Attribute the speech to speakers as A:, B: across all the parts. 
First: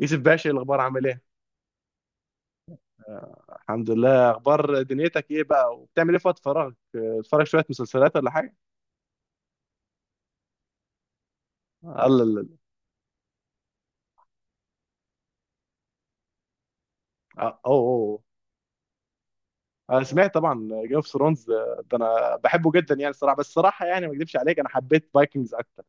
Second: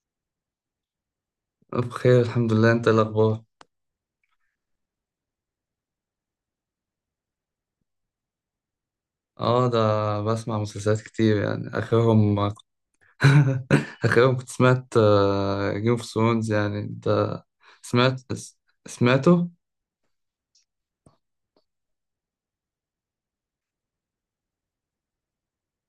A: يوسف باشا، إيه الاخبار؟ عامل ايه؟
B: بخير، الحمد لله. انت ايه الاخبار؟
A: آه، الحمد لله. اخبار دنيتك ايه بقى؟ وبتعمل ايه في وقت فراغك؟ آه، بتتفرج شويه مسلسلات ولا حاجه؟
B: اه ده بسمع مسلسلات كتير، يعني
A: آه، الله
B: اخرهم
A: الله الله.
B: اخرهم كنت سمعت جيم اوف ثرونز. يعني انت
A: آه، اوه اوه.
B: سمعت سمعته.
A: انا سمعت طبعا جيم اوف ثرونز. ده انا بحبه جدا يعني الصراحه. بس الصراحه يعني ما اكذبش عليك، انا حبيت فايكنجز اكتر.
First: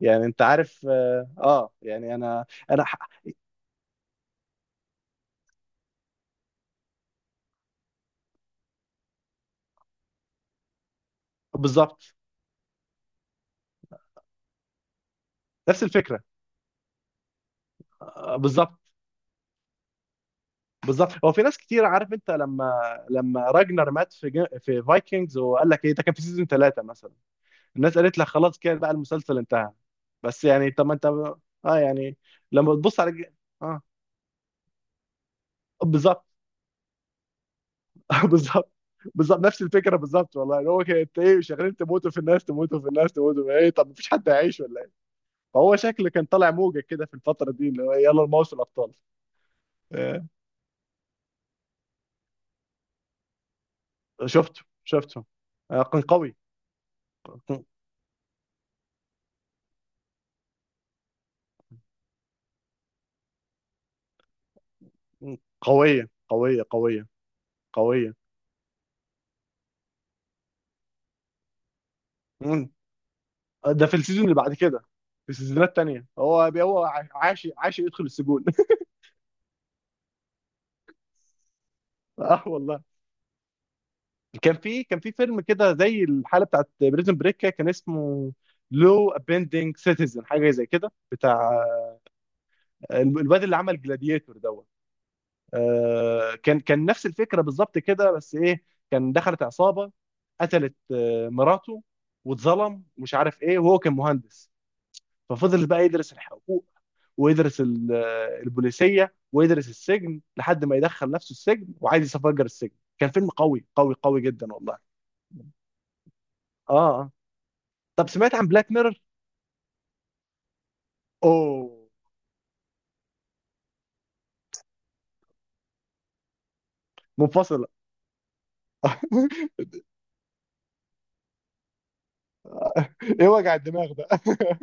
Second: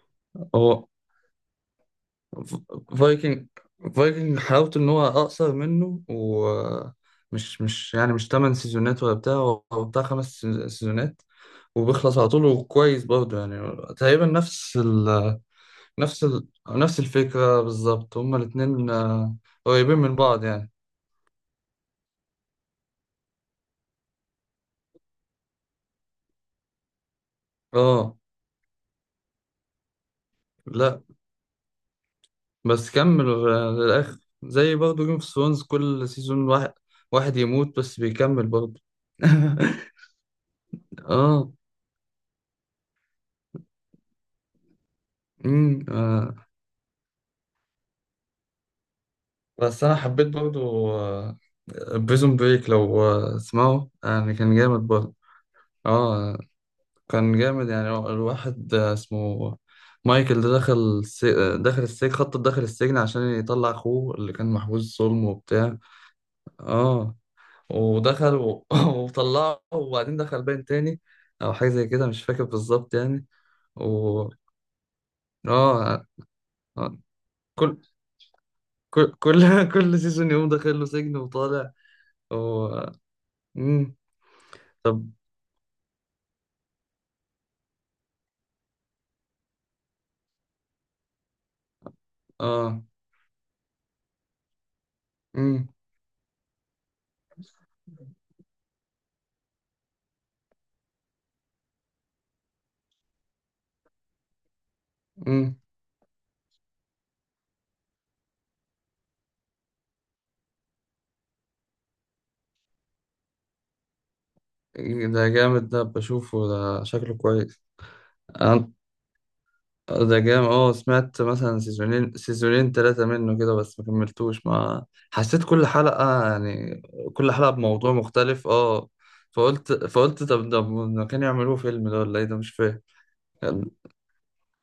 A: يعني انت عارف،
B: هو
A: يعني انا
B: فايكنج فايكنج حلاوته ان هو اقصر منه، ومش مش يعني مش 8 سيزونات ولا بتاع، هو بتاع 5 سيزونات
A: بالظبط.
B: وبيخلص على طول، وكويس برضه. يعني تقريبا
A: نفس الفكره.
B: نفس الفكرة بالظبط.
A: آه،
B: هما
A: بالظبط
B: الاتنين قريبين من بعض يعني.
A: بالظبط. هو في ناس كتير عارف. انت لما راجنر مات في في فايكنجز، وقال لك ايه ده؟ كان في سيزون ثلاثه مثلا. الناس
B: اه،
A: قالت لك خلاص كده بقى، المسلسل انتهى. بس يعني طب ما
B: لا
A: انت. اه يعني لما
B: بس
A: تبص على
B: كملوا
A: اه
B: للآخر، زي برضه جيم اوف ثرونز، كل
A: بالظبط.
B: سيزون واحد واحد يموت بس بيكمل
A: بالظبط.
B: برضه.
A: بالظبط نفس الفكره بالظبط والله. يعني هو كان انت ايه؟
B: اه
A: شغالين تموتوا في الناس، تموتوا في الناس، تموتوا في ايه؟ طب مفيش حد هيعيش ولا ايه؟
B: امم
A: فهو شكله كان
B: آه.
A: طالع موجه كده في الفتره دي، اللي هو إيه، يلا الموسم الابطال.
B: بس انا
A: آه،
B: حبيت برضه بريزون بريك، لو تسمعوا، يعني كان
A: شفته
B: جامد برضه.
A: شفته. آه، كان قوي.
B: اه، كان
A: ق-
B: جامد. يعني هو الواحد اسمه مايكل ده دخل دخل السجن، خطط دخل السجن عشان يطلع أخوه اللي كان محبوس ظلم وبتاع.
A: قويه قويه قويه
B: اه،
A: قويه.
B: ودخل و... وطلعه، وبعدين دخل باين تاني، أو حاجة زي كده، مش فاكر
A: مم.
B: بالظبط يعني.
A: ده في السيزون
B: و
A: اللي بعد كده. في السيزونات التانية
B: اه
A: هو
B: آه،
A: عاش
B: كل
A: عاش يدخل السجون.
B: كل كل سيزون يقوم داخل له سجن وطالع.
A: اه
B: و...
A: والله.
B: مم.
A: كان في كان
B: طب
A: في فيلم كده زي الحاله بتاعت بريزن بريك، كان اسمه لو ابندنج سيتيزن، حاجه زي كده بتاع
B: اه.
A: الواد اللي عمل جلاديتور دوت.
B: مم.
A: آه، كان نفس الفكره بالظبط كده. بس ايه، كان دخلت عصابه، قتلت مراته، واتظلم مش عارف ايه، وهو كان مهندس.
B: مم.
A: ففضل بقى يدرس الحقوق، ويدرس البوليسيه، ويدرس السجن لحد ما يدخل نفسه السجن وعايز يفجر السجن. كان فيلم قوي قوي قوي جدا والله.
B: ده جامد، ده بشوفه،
A: اه
B: ده
A: اه.
B: شكله كويس.
A: طب سمعت عن بلاك ميرور؟
B: ده جام، اه سمعت مثلا
A: اوه.
B: سيزونين، 2 و3 منه كده، بس ما كملتوش. ما حسيت، كل حلقة يعني كل حلقة
A: منفصلة.
B: بموضوع مختلف. اه. فقلت طب ده ما كانوا يعملوه فيلم ده ولا ايه؟ ده مش فاهم
A: ايه وجع
B: يعني.
A: الدماغ ده؟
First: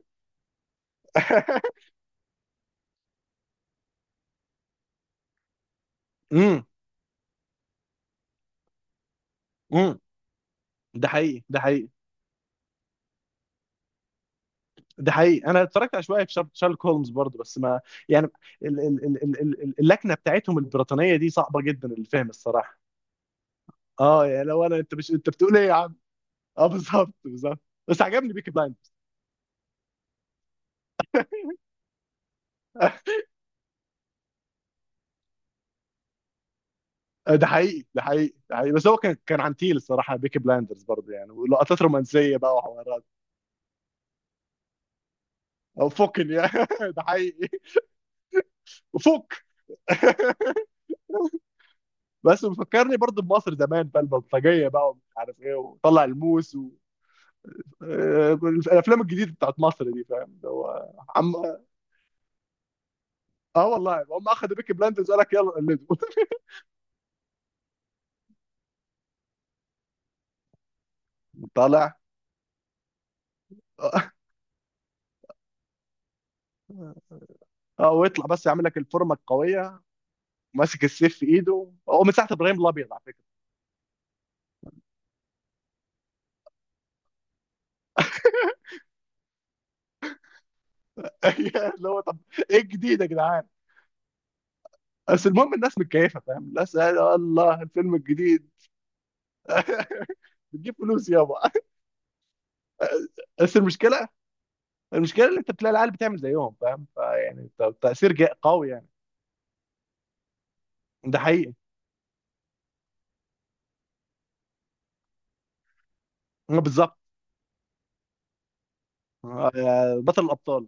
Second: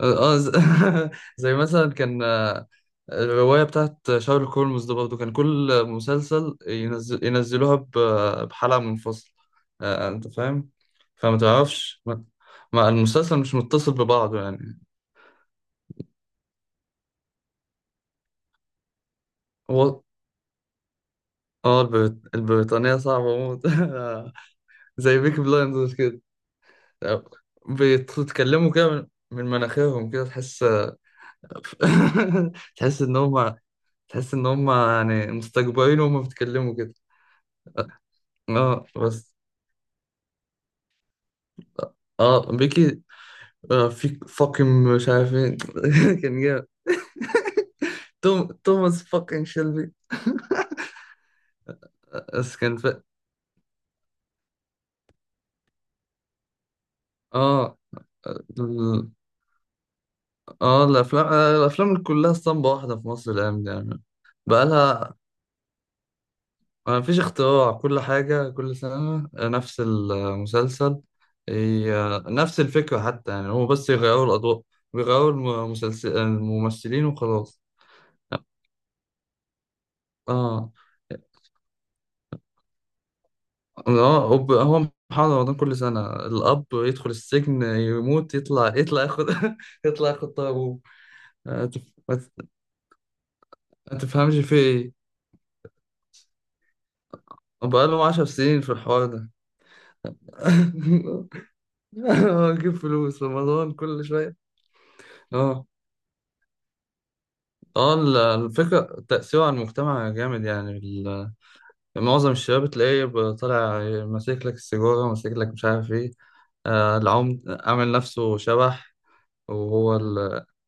B: اه زي مثلا كان الرواية بتاعت شارلوك هولمز، ده برضه كان كل مسلسل
A: امم
B: ينزل، ينزلوها بحلقة منفصلة.
A: امم
B: انت فاهم؟
A: ده
B: فما
A: حقيقي ده حقيقي.
B: تعرفش، المسلسل مش متصل ببعضه يعني.
A: ده حقيقي انا اتفرجت على شويه في شارلوك هولمز برضه، بس ما يعني
B: هو
A: اللكنه بتاعتهم البريطانيه دي صعبه
B: اه
A: جدا الفهم الصراحه.
B: البريطانية صعبة موت.
A: اه يعني لو انا، انت مش،
B: زي
A: انت
B: بيكي
A: بتقول ايه يا
B: بلايندرز
A: عم؟
B: كده،
A: اه بالظبط بالظبط. بس عجبني بيكي
B: بيتكلموا
A: بلايند.
B: كده من من مناخيرهم كده، تحس. تحس ان هم تحس ان هم يعني مستكبرين وهم بيتكلموا كده.
A: ده حقيقي ده حقيقي ده حقيقي.
B: اه
A: بس هو كان
B: بس،
A: كان عن تيل الصراحه بيكي بلايندرز برضه، يعني ولقطات رومانسيه
B: اه
A: بقى
B: بيكي
A: وحوارات.
B: في فاكين، مش عارفين.
A: او فوكن
B: كان
A: يعني.
B: جامد.
A: ده حقيقي.
B: توم، توماس
A: وفوك.
B: فاكين شيلبي.
A: بس
B: بس كان ف...
A: بيفكرني برضه بمصر زمان بقى البلطجيه بقى، ومش عارف ايه، وطلع الموس و...
B: اه
A: آه، الافلام
B: ال-
A: الجديده بتاعت مصر دي، فاهم اللي
B: اه
A: هو
B: الافلام
A: عم اه.
B: الافلام كلها اسطمبة واحدة في مصر الايام
A: آه
B: دي
A: والله
B: يعني.
A: هم اخذوا بيكي بلاندرز،
B: بقالها،
A: قال لك يلا قلده.
B: ما فيش اختراع، كل حاجة كل سنة نفس المسلسل.
A: طالع.
B: نفس الفكرة حتى يعني، هو بس
A: اه.
B: يغيروا الأضواء، بيغيروا المسلسل، الممثلين، وخلاص.
A: آه، ويطلع بس يعمل لك الفورمه القويه،
B: اه.
A: ماسك السيف في ايده هو، من ساعه ابراهيم الابيض، على فكره.
B: اه. هو هو محمد رمضان كل سنة، الأب يدخل السجن، يموت، يطلع، يطلع ياخد يطلع ياخد طار أبوه. آه،
A: اللي
B: تف-
A: هو
B: ما
A: طب
B: ت-
A: ايه الجديد يا جدعان؟
B: ما تفهمش في إيه.
A: بس المهم، الناس متكيفه، فاهم، الناس قال الله الفيلم
B: بقالهم عشر
A: الجديد.
B: سنين في الحوار ده.
A: بتجيب فلوس يابا.
B: أجيب فلوس
A: بس
B: رمضان كل
A: المشكله
B: شوية.
A: المشكله اللي انت
B: اه.
A: بتلاقي العيال بتعمل زيهم، فاهم، فيعني
B: اه
A: تاثير قوي يعني.
B: الفكرة تأثيره على المجتمع جامد يعني.
A: ده حقيقي.
B: معظم الشباب تلاقيه طالع ماسك لك السيجارة، ماسك لك مش عارف ايه.
A: آه، بالظبط.
B: آه، العمد عامل نفسه شبح.
A: آه،
B: وهو
A: يا بطل
B: ال...
A: الابطال.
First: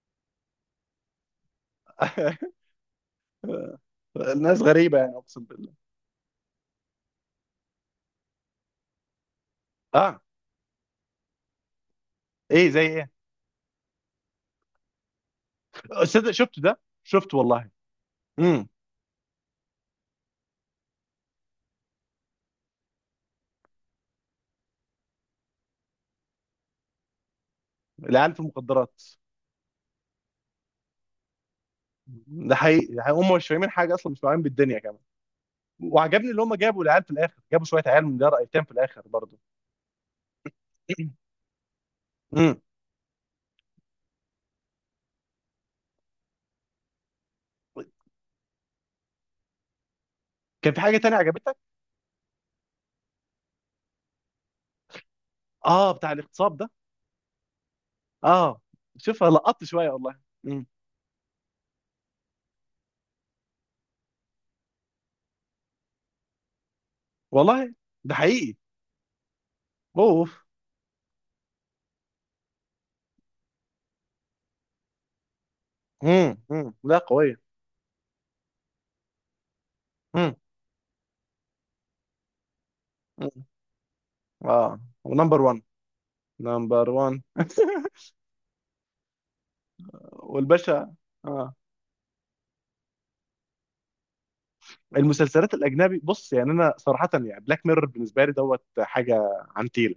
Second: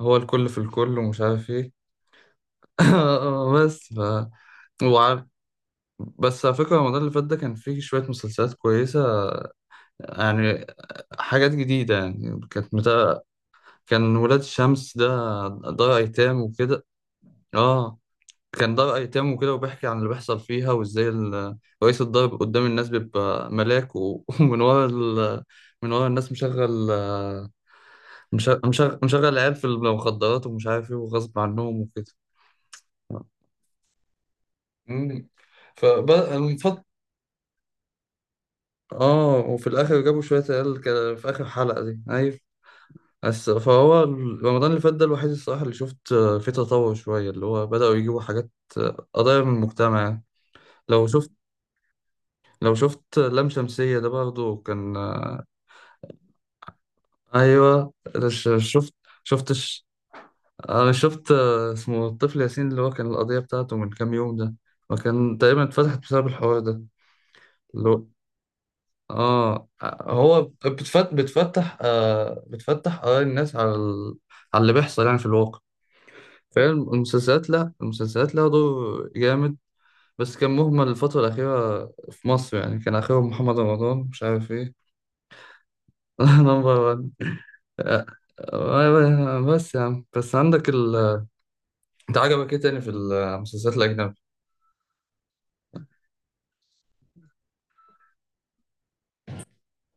B: هو الكل في الكل، ومش عارف ايه. بس ف
A: الناس غريبه يعني
B: وعارف،
A: اقسم بالله.
B: بس على فكرة رمضان اللي فات ده كان فيه شوية مسلسلات كويسة
A: اه،
B: يعني، حاجات جديدة يعني.
A: ايه زي ايه؟
B: كان ولاد الشمس ده، دار
A: صدق
B: أيتام
A: شفت ده،
B: وكده.
A: شفت والله.
B: اه،
A: امم
B: كان دار أيتام وكده، وبيحكي عن اللي بيحصل فيها وإزاي رئيس الدار قدام الناس بيبقى ملاك، و- ومن ورا من ورا الناس مشغل،
A: العيال في
B: مش- مشغل
A: المخدرات.
B: مشغل عيال في المخدرات، ومش عارف إيه، وغصب عنهم وكده.
A: ده حقيقي ده حقيقي. هم مش فاهمين حاجه اصلا، مش فاهمين بالدنيا كمان.
B: مم.
A: وعجبني
B: فبقى
A: اللي هم
B: المفضل،
A: جابوا العيال في الاخر، جابوا شويه عيال من جرأة ايتام في الاخر برضه.
B: آه. وفي الآخر جابوا شوية عيال كده في آخر حلقة دي، أيوة.
A: امم.
B: بس فهو رمضان اللي فات ده الوحيد الصراحة اللي شفت فيه تطور شوية، اللي هو بدأوا يجيبوا حاجات، آه، قضايا من المجتمع يعني.
A: كان في حاجه
B: لو
A: تانية
B: شفت،
A: عجبتك؟
B: لو شفت لام شمسية، ده برضه كان
A: اه، بتاع الاغتصاب ده.
B: أيوه. ش-
A: اه،
B: شفت
A: شوفها
B: شفت
A: لقطت
B: ش-
A: شويه والله.
B: أنا شفت. آه، اسمه الطفل ياسين اللي هو كان القضية بتاعته من كام يوم ده، وكان تقريبا اتفتحت بسبب الحوار ده.
A: والله
B: اللي هو
A: ده حقيقي.
B: آه،
A: اوف.
B: هو بتفتح آراء الناس على اللي بيحصل يعني في الواقع.
A: امم،
B: فاهم،
A: لا قويه.
B: المسلسلات، لا المسلسلات لها دور جامد.
A: امم.
B: بس كان مهمل الفترة الأخيرة في مصر يعني، كان آخرهم محمد رمضان مش عارف
A: اه،
B: إيه.
A: ونمبر 1. نمبر
B: نمبر.
A: 1.
B: آه، بس يا عم، بس عندك
A: والباشا.
B: ال،
A: اه.
B: انت عجبك ايه تاني في المسلسلات الأجنبي؟
A: المسلسلات الاجنبي، بص يعني انا صراحه، يعني بلاك ميرور بالنسبه لي دوت حاجه. عنتيله.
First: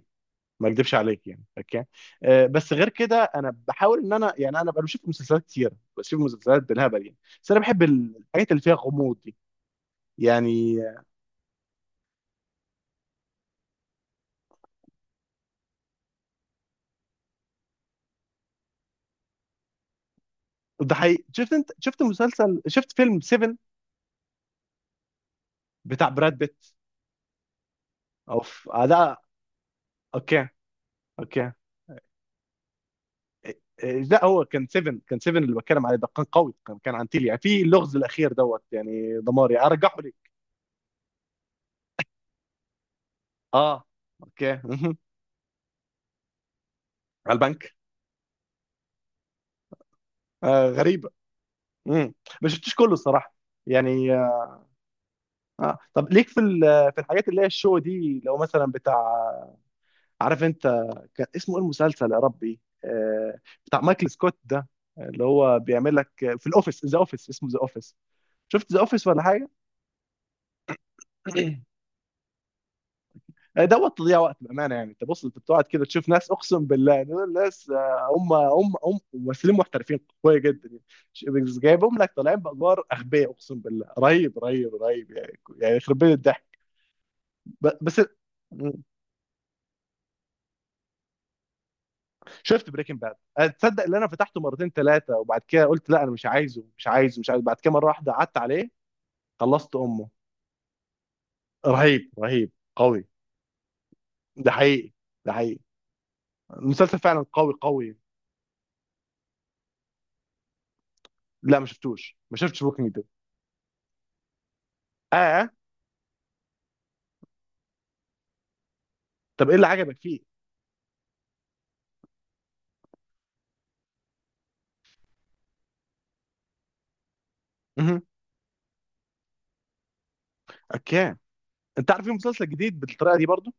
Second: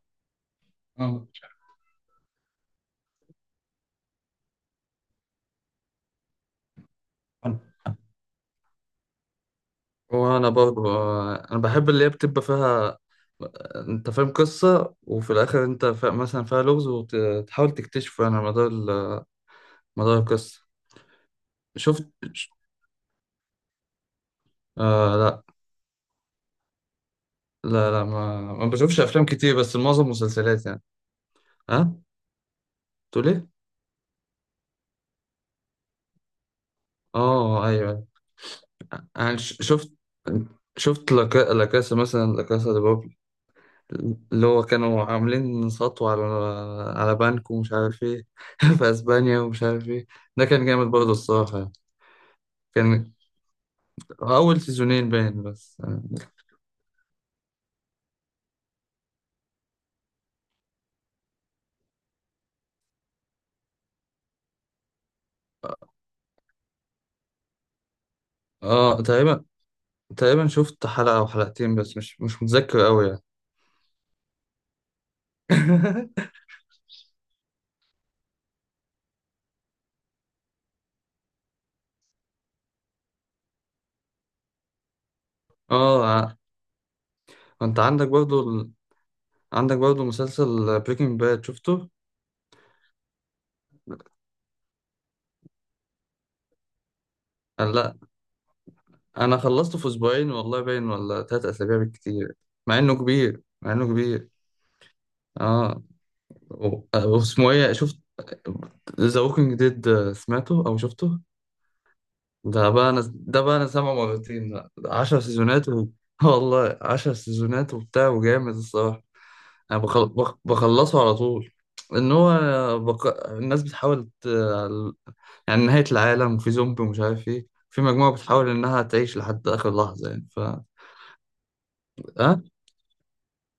A: ما اكدبش عليك
B: اه، مش
A: يعني، اوكي. آه بس غير كده انا بحاول ان انا بقى بشوف مسلسلات كتير، بشوف مسلسلات بالهبل يعني. بس انا
B: عارف.
A: بحب الحاجات اللي فيها غموض دي
B: وانا
A: يعني.
B: برضه، انا بحب اللي هي بتبقى فيها، انت فاهم، قصة، وفي الاخر انت مثلا فيها لغز وتحاول تكتشفه، يعني على مدار القصة.
A: ده حقيقي. شفت، انت
B: شفت؟
A: شفت مسلسل، شفت فيلم 7
B: آه لا
A: بتاع براد بيت.
B: لا لا، ما ما
A: اوف آه،
B: بشوفش
A: ده
B: افلام كتير، بس معظم
A: اوكي
B: مسلسلات يعني.
A: اوكي.
B: ها، تقول ايه؟
A: إيه، إيه، لا هو كان 7 كان 7 اللي بتكلم عليه ده، كان قوي. كان عن تيليا في
B: اه،
A: اللغز
B: ايوه.
A: الاخير دوت، يعني
B: يعني
A: دماري
B: ش- شفت
A: رجعه لي.
B: شفت لا لا كاسا، مثلا لا كاسا دي
A: اه
B: اللي
A: اوكي
B: هو
A: مهم.
B: كانوا عاملين سطو على، على
A: على
B: بنك ومش
A: البنك.
B: عارف ايه، في اسبانيا ومش عارف ايه. ده كان
A: آه
B: جامد
A: غريبه.
B: برضه الصراحة يعني.
A: مم. ما شفتش كله
B: كان
A: الصراحه يعني آه.
B: اول 2 باين بس.
A: آه. طب ليك في في الحاجات اللي هي الشو دي، لو مثلا بتاع، عارف انت، كان اسمه ايه المسلسل يا ربي آه، بتاع مايكل سكوت ده، اللي هو بيعمل لك في الاوفيس، ذا اوفيس اسمه. ذا اوفيس، شفت ذا
B: اه،
A: اوفيس ولا
B: تقريبا
A: حاجه؟
B: تقريبا شفت 1 أو 2 حلقة، بس مش مش متذكر قوي يعني.
A: دوت تضييع وقت بامانه يعني. انت بص، انت بتقعد كده تشوف ناس اقسم بالله، دول ناس، آه، هم ممثلين محترفين قويه جدا يعني. بس جايبهم لك طالعين بادوار اغبياء اقسم بالله، رهيب رهيب رهيب يعني يخرب
B: اه
A: بيت
B: ع-
A: الضحك.
B: انت
A: بس.
B: عندك برضو
A: م.
B: عندك برضو مسلسل بريكنج باد، شفته؟
A: شفت بريكنج باد. تصدق ان انا فتحته مرتين ثلاثه، وبعد كده قلت لا انا مش عايزه مش عايزه مش عايزه، بعد كده مره
B: لا،
A: واحده قعدت عليه.
B: انا
A: خلصت
B: خلصته في
A: امه.
B: اسبوعين والله باين، ولا 3 اسابيع
A: رهيب
B: بالكتير.
A: رهيب
B: مع انه
A: قوي.
B: كبير، مع انه كبير.
A: ده حقيقي ده حقيقي.
B: اه.
A: المسلسل فعلا
B: واسمه
A: قوي
B: ايه،
A: قوي.
B: شفت ذا ووكينج ديد؟ سمعته او شفته؟
A: لا ما شفتوش، ما شفتش بوكينج.
B: ده بقى انا سامعه مرتين بقى. عشر
A: ده
B: سيزونات و... والله 10 سيزونات وبتاع، وجامد الصراحة.
A: طب ايه اللي عجبك فيه؟
B: بخلصه على طول. ان هو، بق... الناس بتحاول ت... يعني نهاية العالم، وفي زومبي، ومش عارف ايه، في
A: مهم.
B: مجموعة بتحاول انها تعيش لحد اخر لحظة يعني ف.
A: اوكي. انت عارف في
B: اه،
A: مسلسل جديد بالطريقه دي برضو.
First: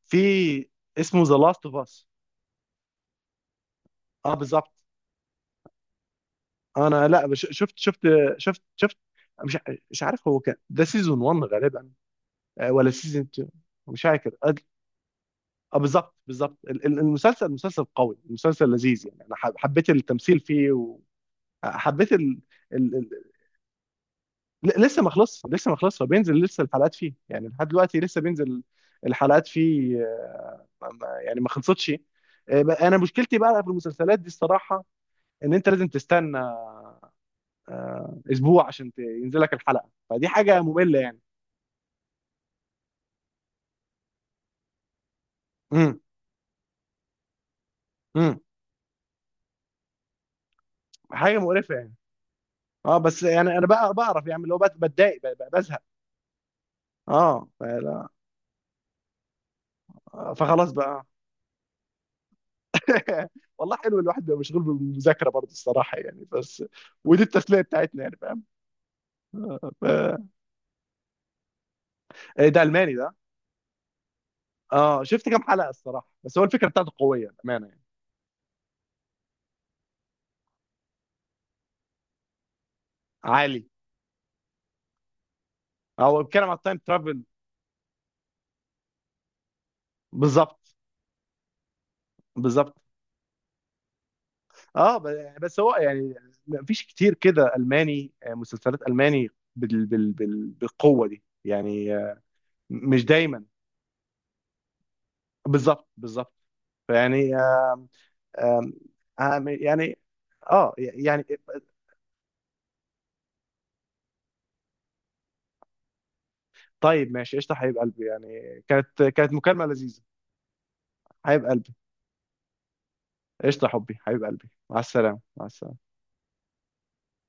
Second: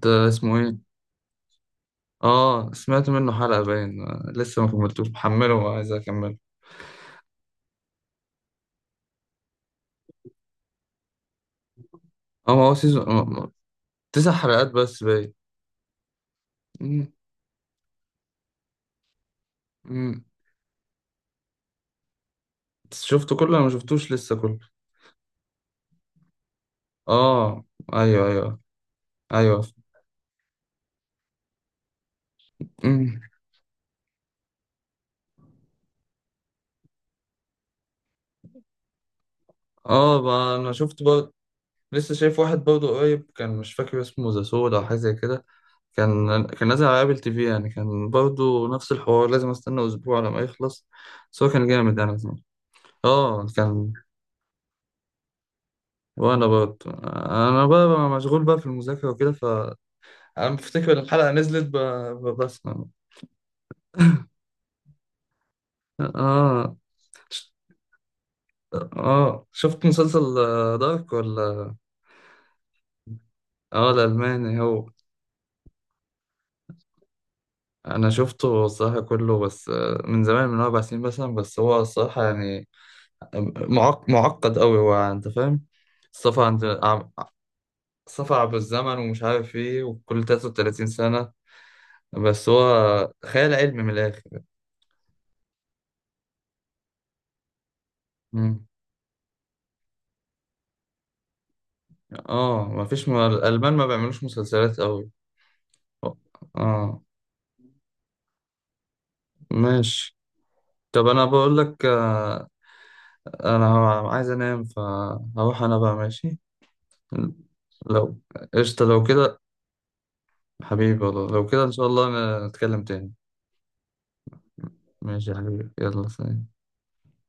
B: ده
A: في
B: اسمه ايه؟
A: اسمه ذا لاست اوف اس.
B: اه، سمعت منه حلقة باين،
A: اه
B: لسه ما
A: بالظبط.
B: كملتوش محمله، وعايز اكمله.
A: انا لا بش- شفت مش ع- مش عارف هو كان ده سيزون 1 غالبا،
B: اه، ما
A: آه،
B: هو
A: ولا سيزون 2؟
B: سيزون،
A: مش
B: تسع
A: فاكر اه.
B: حلقات بس باين.
A: آه، بالظبط بالظبط.
B: مم.
A: المسلسل مسلسل قوي، مسلسل لذيذ يعني. انا حبيت
B: مم.
A: التمثيل فيه وحبيت
B: شفته كله؟ انا ما شفتوش لسه كله.
A: لسه ما خلصش فبينزل لسه الحلقات فيه يعني،
B: اه
A: لحد دلوقتي لسه
B: ايوه ايوه.
A: بينزل الحلقات
B: ايوه.
A: فيه. يعني ما خلصتش. انا
B: مم.
A: مشكلتي بقى في المسلسلات دي الصراحه، ان انت لازم تستنى اسبوع عشان ينزل لك الحلقه،
B: اه،
A: فدي
B: ما
A: حاجه
B: انا
A: ممله
B: شفت
A: يعني.
B: بقى. لسه شايف واحد برضه قريب، كان مش فاكر اسمه ذا سود او حاجه زي كده،
A: امم،
B: كان كان نازل على ابل تي في يعني، كان
A: امم.
B: برضه نفس الحوار، لازم استنى اسبوع على ما يخلص.
A: حاجه
B: بس هو كان
A: مقرفه يعني.
B: جامد يعني زمان.
A: اه بس
B: اه
A: يعني انا بقى
B: كان.
A: بعرف يعني، اللي هو بتضايق، بزهق.
B: وانا برضه
A: اه
B: انا بقى
A: فلا،
B: بقى مشغول بقى في المذاكره وكده ف.
A: آه،
B: انا
A: فخلاص
B: بفتكر
A: بقى.
B: الحلقه نزلت بسمع.
A: والله حلو، الواحد بيبقى مشغول بالمذاكره برضه الصراحه يعني، بس
B: اه.
A: ودي التسليه بتاعتنا يعني.
B: اه شفت
A: فاهم.
B: مسلسل دارك ولا؟
A: إيه ده؟ الماني ده؟
B: اه، الألماني هو.
A: اه شفت كام حلقه الصراحه، بس هو الفكره بتاعته قويه بامانه يعني.
B: أنا شفته الصراحة كله بس من زمان، من 4 سنين مثلا، بس هو الصراحة يعني
A: عالي.
B: معقد أوي هو، أنت فاهم.
A: هو
B: السفر
A: بيتكلم على
B: عند
A: التايم
B: عم-
A: ترافل.
B: السفر عبر الزمن ومش عارف إيه، وكل
A: بالظبط
B: 33 سنة. بس
A: بالظبط.
B: هو خيال علمي من الآخر.
A: اه بس هو يعني مفيش كتير كده الماني، آه،
B: مم.
A: مسلسلات الماني بالقوه دي يعني آه،
B: اه،
A: مش دايما.
B: الألمان ما بيعملوش مسلسلات أوي.
A: بالظبط بالظبط.
B: اه،
A: فيعني آم، آم، آم، يعني
B: ماشي.
A: اه
B: طب
A: يعني.
B: أنا بقول لك انا عايز انام فهروح انا بقى، ماشي؟
A: طيب، ماشي قشطه حبيب قلبي.
B: لو،
A: يعني
B: قشطة
A: كانت
B: لو
A: كانت
B: كده،
A: مكالمه لذيذه.
B: حبيبي والله،
A: حبيب
B: لو كده ان
A: قلبي.
B: شاء الله نتكلم تاني.
A: قشطه، حبيب قلبي، مع السلامه
B: ماشي يا
A: مع
B: حبيبي،
A: السلامه.
B: يلا سلام.